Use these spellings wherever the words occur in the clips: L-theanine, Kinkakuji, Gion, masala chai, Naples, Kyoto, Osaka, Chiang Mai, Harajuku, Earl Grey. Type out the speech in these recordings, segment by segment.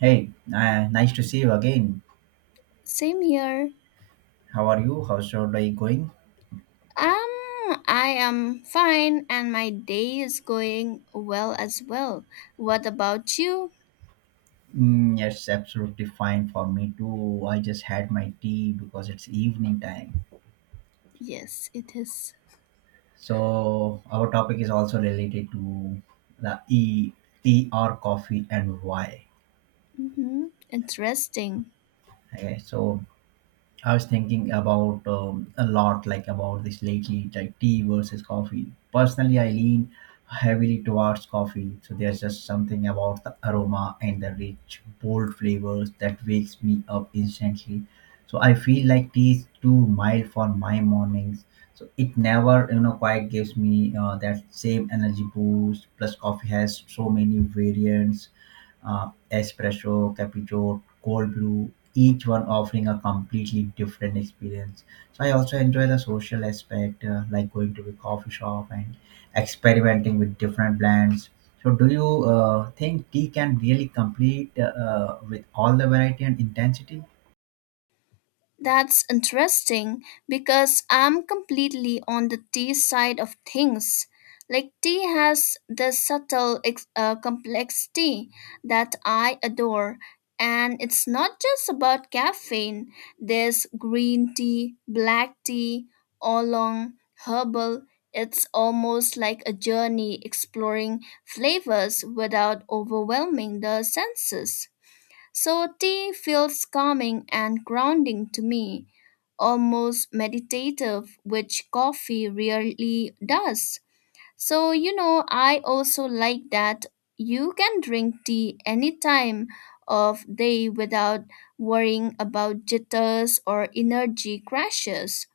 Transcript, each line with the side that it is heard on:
right: Hey, nice to see you again.
left: Same here.
right: How are you? How's your day going?
left: I am fine and my day is going well as well. What about you?
right: Mm, yes, absolutely fine for me too. I just had my tea because it's evening time.
left: Yes, it is.
right: So our topic is also related to the E tea or coffee and why.
left: Mm-hmm. Interesting.
right: Okay, so I was thinking about a lot, like about this lately, like tea versus coffee. Personally, I lean heavily towards coffee. So there's just something about the aroma and the rich, bold flavors that wakes me up instantly. So I feel like tea is too mild for my mornings. So it never quite gives me that same energy boost. Plus, coffee has so many variants, espresso, cappuccino, cold brew, each one offering a completely different experience. So I also enjoy the social aspect, like going to a coffee shop and experimenting with different blends. So do you think tea can really complete with all the variety and intensity?
left: That's interesting because I'm completely on the tea side of things. Like, tea has this complexity that I adore. And it's not just about caffeine. There's green tea, black tea, oolong, herbal. It's almost like a journey exploring flavors without overwhelming the senses. So tea feels calming and grounding to me, almost meditative, which coffee rarely does. So, you know, I also like that you can drink tea any time of day without worrying about jitters or energy crashes.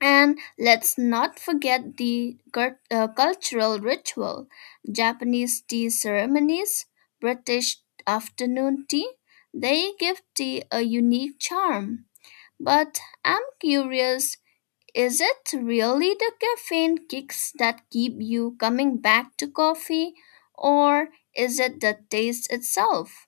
left: And let's not forget the cultural ritual: Japanese tea ceremonies, British afternoon tea. They give tea a unique charm. But I'm curious, is it really the caffeine kicks that keep you coming back to coffee, or is it the taste itself?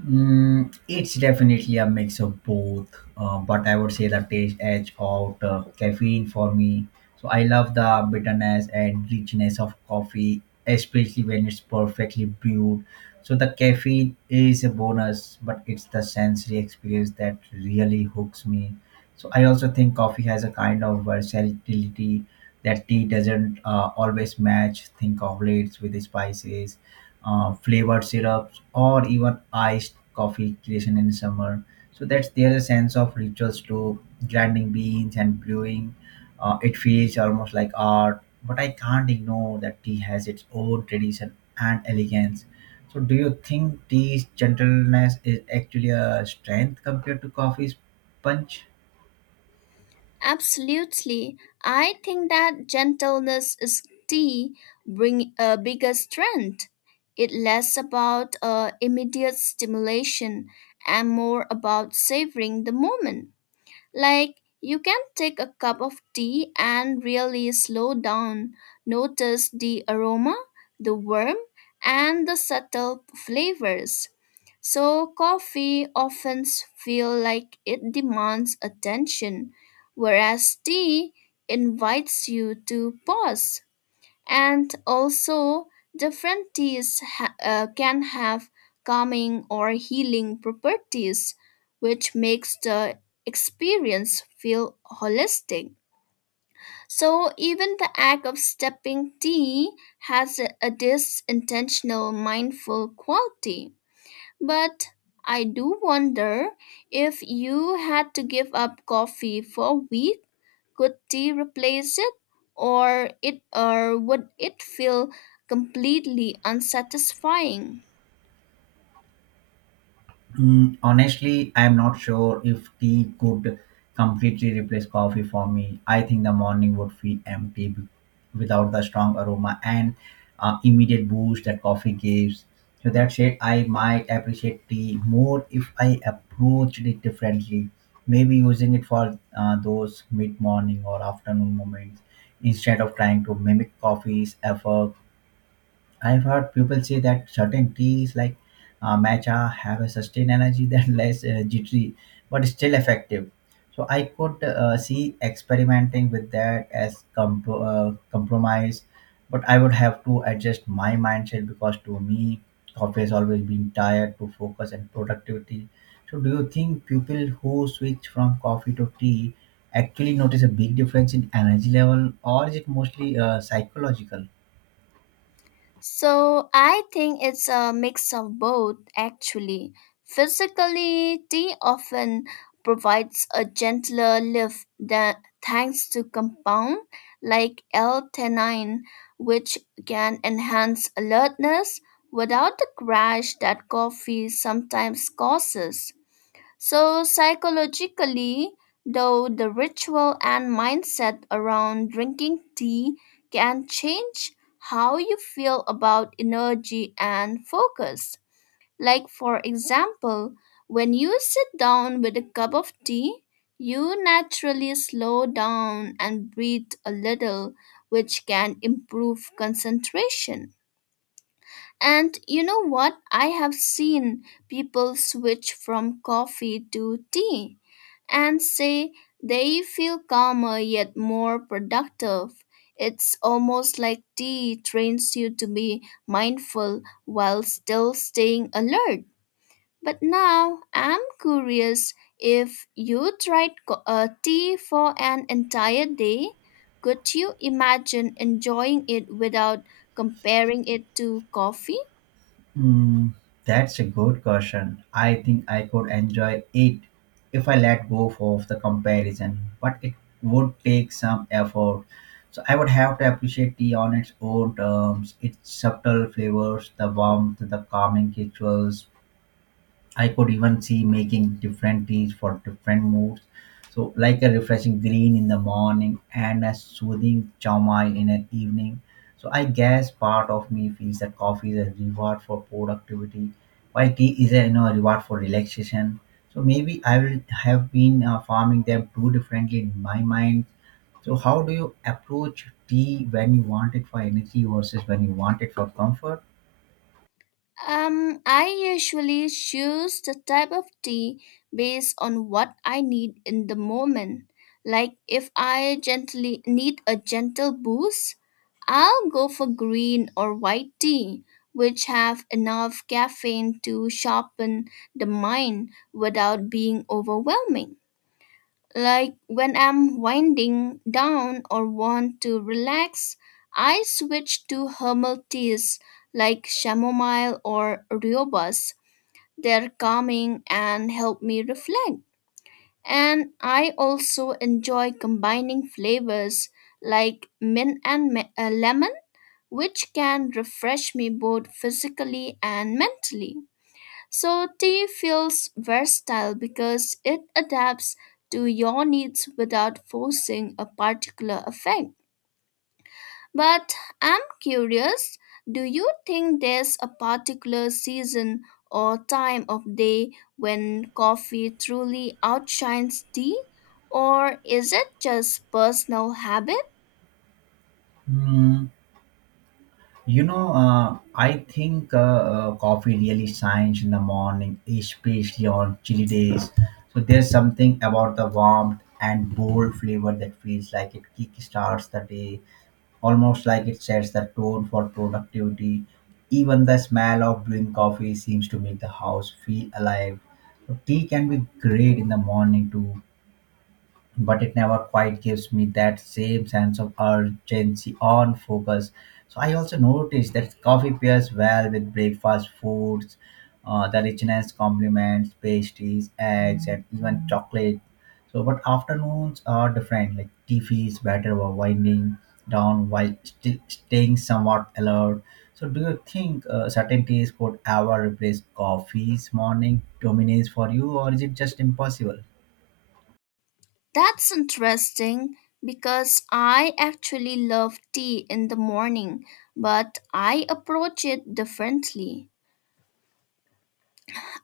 right: Mm, it's definitely a mix of both, but I would say the taste edge out caffeine for me. So I love the bitterness and richness of coffee, especially when it's perfectly brewed. So the caffeine is a bonus, but it's the sensory experience that really hooks me. So I also think coffee has a kind of versatility that tea doesn't always match. Think of lates with the spices, flavored syrups, or even iced coffee creation in summer. So that's there's a sense of rituals to grinding beans and brewing. It feels almost like art, but I can't ignore that tea has its own tradition and elegance. So, do you think tea's gentleness is actually a strength compared to coffee's punch?
left: Absolutely. I think that gentleness is the biggest strength. It less about immediate stimulation and more about savoring the moment. Like you can take a cup of tea and really slow down, notice the aroma, the warmth, and the subtle flavors. So coffee often feel like it demands attention, whereas tea invites you to pause. And also, different can have calming or healing properties, which makes the experience feel holistic. So even the act of stepping tea has a this intentional mindful quality. But I do wonder, if you had to give up coffee for a week, could tea replace it? Or would it feel completely unsatisfying?
right: Mm, honestly, I'm not sure if tea could completely replace coffee for me. I think the morning would feel empty without the strong aroma and immediate boost that coffee gives. So that said, I might appreciate tea more if I approached it differently. Maybe using it for those mid-morning or afternoon moments instead of trying to mimic coffee's effort. I've heard people say that certain teas like matcha have a sustained energy that less jittery, but still effective. So I could see experimenting with that as compromise, but I would have to adjust my mindset because to me, coffee has always been tired to focus and productivity. So do you think people who switch from coffee to tea actually notice a big difference in energy level, or is it mostly psychological?
left: So I think it's a mix of both actually. Physically, tea often provides a gentler lift than thanks to compound like L-theanine, which can enhance alertness without the crash that coffee sometimes causes. So, psychologically, though, the ritual and mindset around drinking tea can change how you feel about energy and focus. Like, for example, when you sit down with a cup of tea, you naturally slow down and breathe a little, which can improve concentration. And you know what? I have seen people switch from coffee to tea and say they feel calmer yet more productive. It's almost like tea trains you to be mindful while still staying alert. But now I'm curious, if you tried tea for an entire day, could you imagine enjoying it without comparing it to coffee?
right: Hmm, that's a good question. I think I could enjoy it if I let go of the comparison, but it would take some effort. So I would have to appreciate tea on its own terms, its subtle flavors, the warmth, the calming rituals. I could even see making different teas for different moods. So, like a refreshing green in the morning and a soothing chow mai in an evening. So, I guess part of me feels that coffee is a reward for productivity, while tea is a reward for relaxation. So, maybe I will have been farming them too differently in my mind. So, how do you approach tea when you want it for energy versus when you want it for comfort?
left: I usually choose the type of tea based on what I need in the moment. Like if I gently need a gentle boost, I'll go for green or white tea, which have enough caffeine to sharpen the mind without being overwhelming. Like when I'm winding down or want to relax, I switch to herbal teas like chamomile or rooibos. They're calming and help me reflect. And I also enjoy combining flavors like lemon, which can refresh me both physically and mentally. So tea feels versatile because it adapts to your needs without forcing a particular effect. But I'm curious, do you think there's a particular season or time of day when coffee truly outshines tea? Or is it just personal habit?
right: Hmm. You know, I think coffee really shines in the morning, especially on chilly days. So there's something about the warmth and bold flavor that feels like it kickstarts the day, almost like it sets the tone for productivity. Even the smell of brewing coffee seems to make the house feel alive. So tea can be great in the morning too, but it never quite gives me that same sense of urgency on focus. So I also noticed that coffee pairs well with breakfast foods, the richness complements pastries, eggs, and even chocolate. So, but afternoons are different. Like tea feels better while winding down while sti staying somewhat alert. So, do you think certain teas could ever replace coffee's morning dominance for you, or is it just impossible?
left: That's interesting because I actually love tea in the morning, but I approach it differently.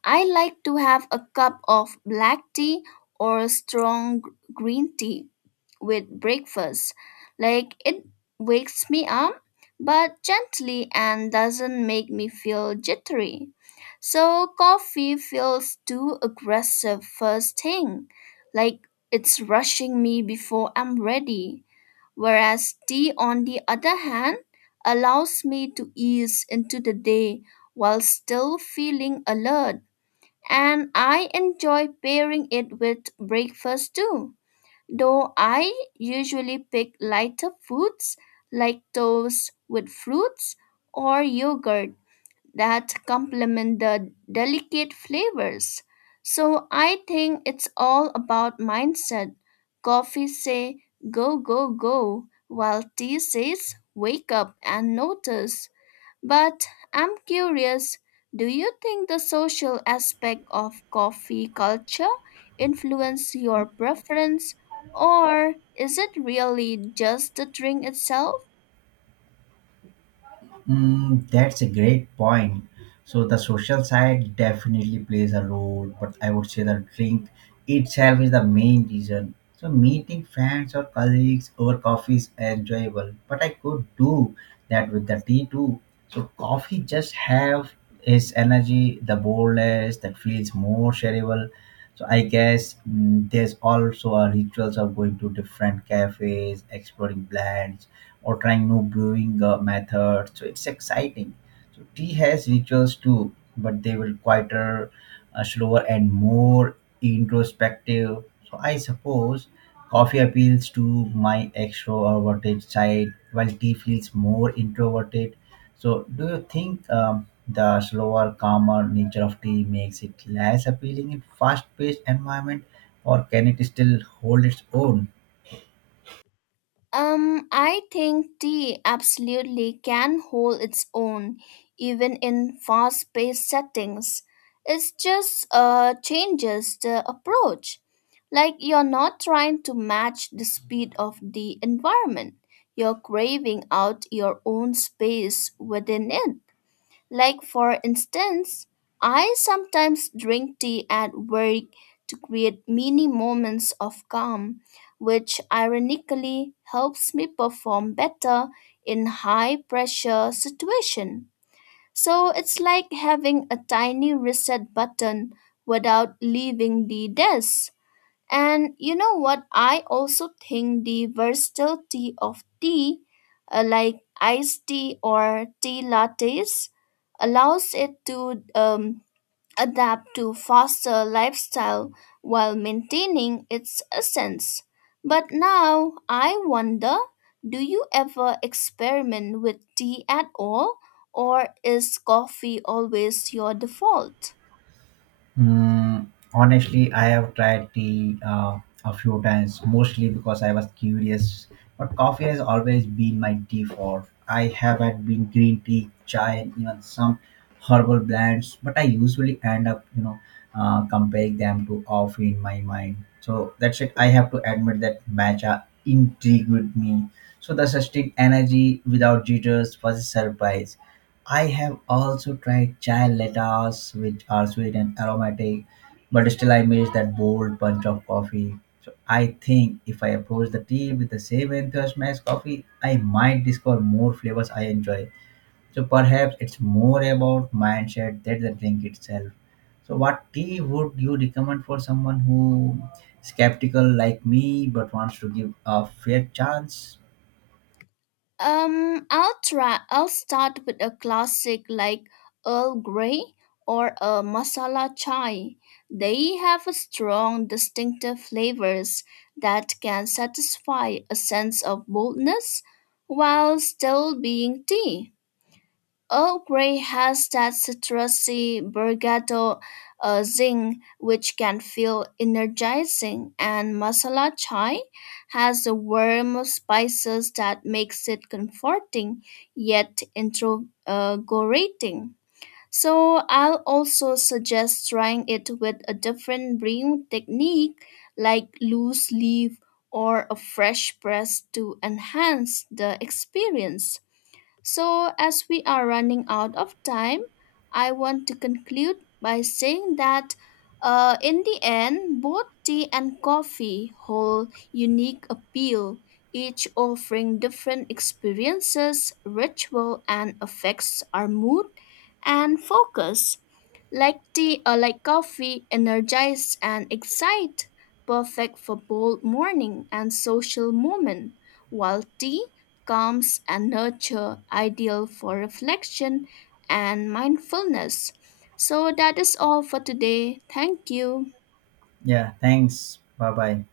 left: I like to have a cup of black tea or strong green tea with breakfast. Like it wakes me up, but gently and doesn't make me feel jittery. So coffee feels too aggressive first thing, like it's rushing me before I'm ready. Whereas tea, on the other hand, allows me to ease into the day while still feeling alert, and I enjoy pairing it with breakfast too. Though I usually pick lighter foods like toast with fruits or yogurt that complement the delicate flavors. So I think it's all about mindset. Coffee say go go go, while tea says wake up and notice. But I'm curious, do you think the social aspect of coffee culture influence your preference, or is it really just the drink itself?
right: Mm, that's a great point. So the social side definitely plays a role, but I would say the drink itself is the main reason. So meeting friends or colleagues over coffee is enjoyable, but I could do that with the tea too. So coffee just have its energy, the boldness that feels more shareable. So I guess, mm, there's also a rituals of going to different cafes, exploring blends or trying new brewing method. So it's exciting. So tea has rituals too, but they were quieter, slower, and more introspective. So I suppose coffee appeals to my extroverted side, while tea feels more introverted. So do you think the slower, calmer nature of tea makes it less appealing in fast-paced environment, or can it still hold its own?
left: I think tea absolutely can hold its own, even in fast paced settings. It's just changes the approach. Like you're not trying to match the speed of the environment, you're craving out your own space within it. Like, for instance, I sometimes drink tea at work to create mini moments of calm, which ironically helps me perform better in high pressure situations. So it's like having a tiny reset button without leaving the desk. And you know what? I also think the versatility of tea, like iced tea or tea lattes, allows it to adapt to faster lifestyle while maintaining its essence. But now I wonder, do you ever experiment with tea at all, or is coffee always your default?
right: Mm, honestly, I have tried tea a few times, mostly because I was curious. But coffee has always been my default. I have had been green tea, chai, and even some herbal blends. But I usually end up, comparing them to coffee in my mind. So that's it. I have to admit that matcha intrigued me. So the sustained energy without jitters was a surprise. I have also tried chai lattes, which are sweet and aromatic, but still I miss that bold punch of coffee. So I think if I approach the tea with the same enthusiasm as coffee, I might discover more flavors I enjoy. So perhaps it's more about mindset than the drink itself. So what tea would you recommend for someone who skeptical like me but wants to give a fair chance?
left: I'll try. I'll start with a classic like Earl Grey or a masala chai. They have a strong, distinctive flavors that can satisfy a sense of boldness while still being tea. Earl Grey has that citrusy Borgata zing which can feel energizing, and masala chai has a warm of spices that makes it comforting yet invigorating. So I'll also suggest trying it with a different brewing technique like loose leaf or a fresh press to enhance the experience. So, as we are running out of time, I want to conclude by saying that in the end, both tea and coffee hold unique appeal, each offering different experiences, ritual, and affects our mood and focus. Like tea or like coffee, energize and excite, perfect for bold morning and social moment, while tea calms and nurture, ideal for reflection and mindfulness. So that is all for today. Thank you.
right: Yeah, thanks. Bye bye.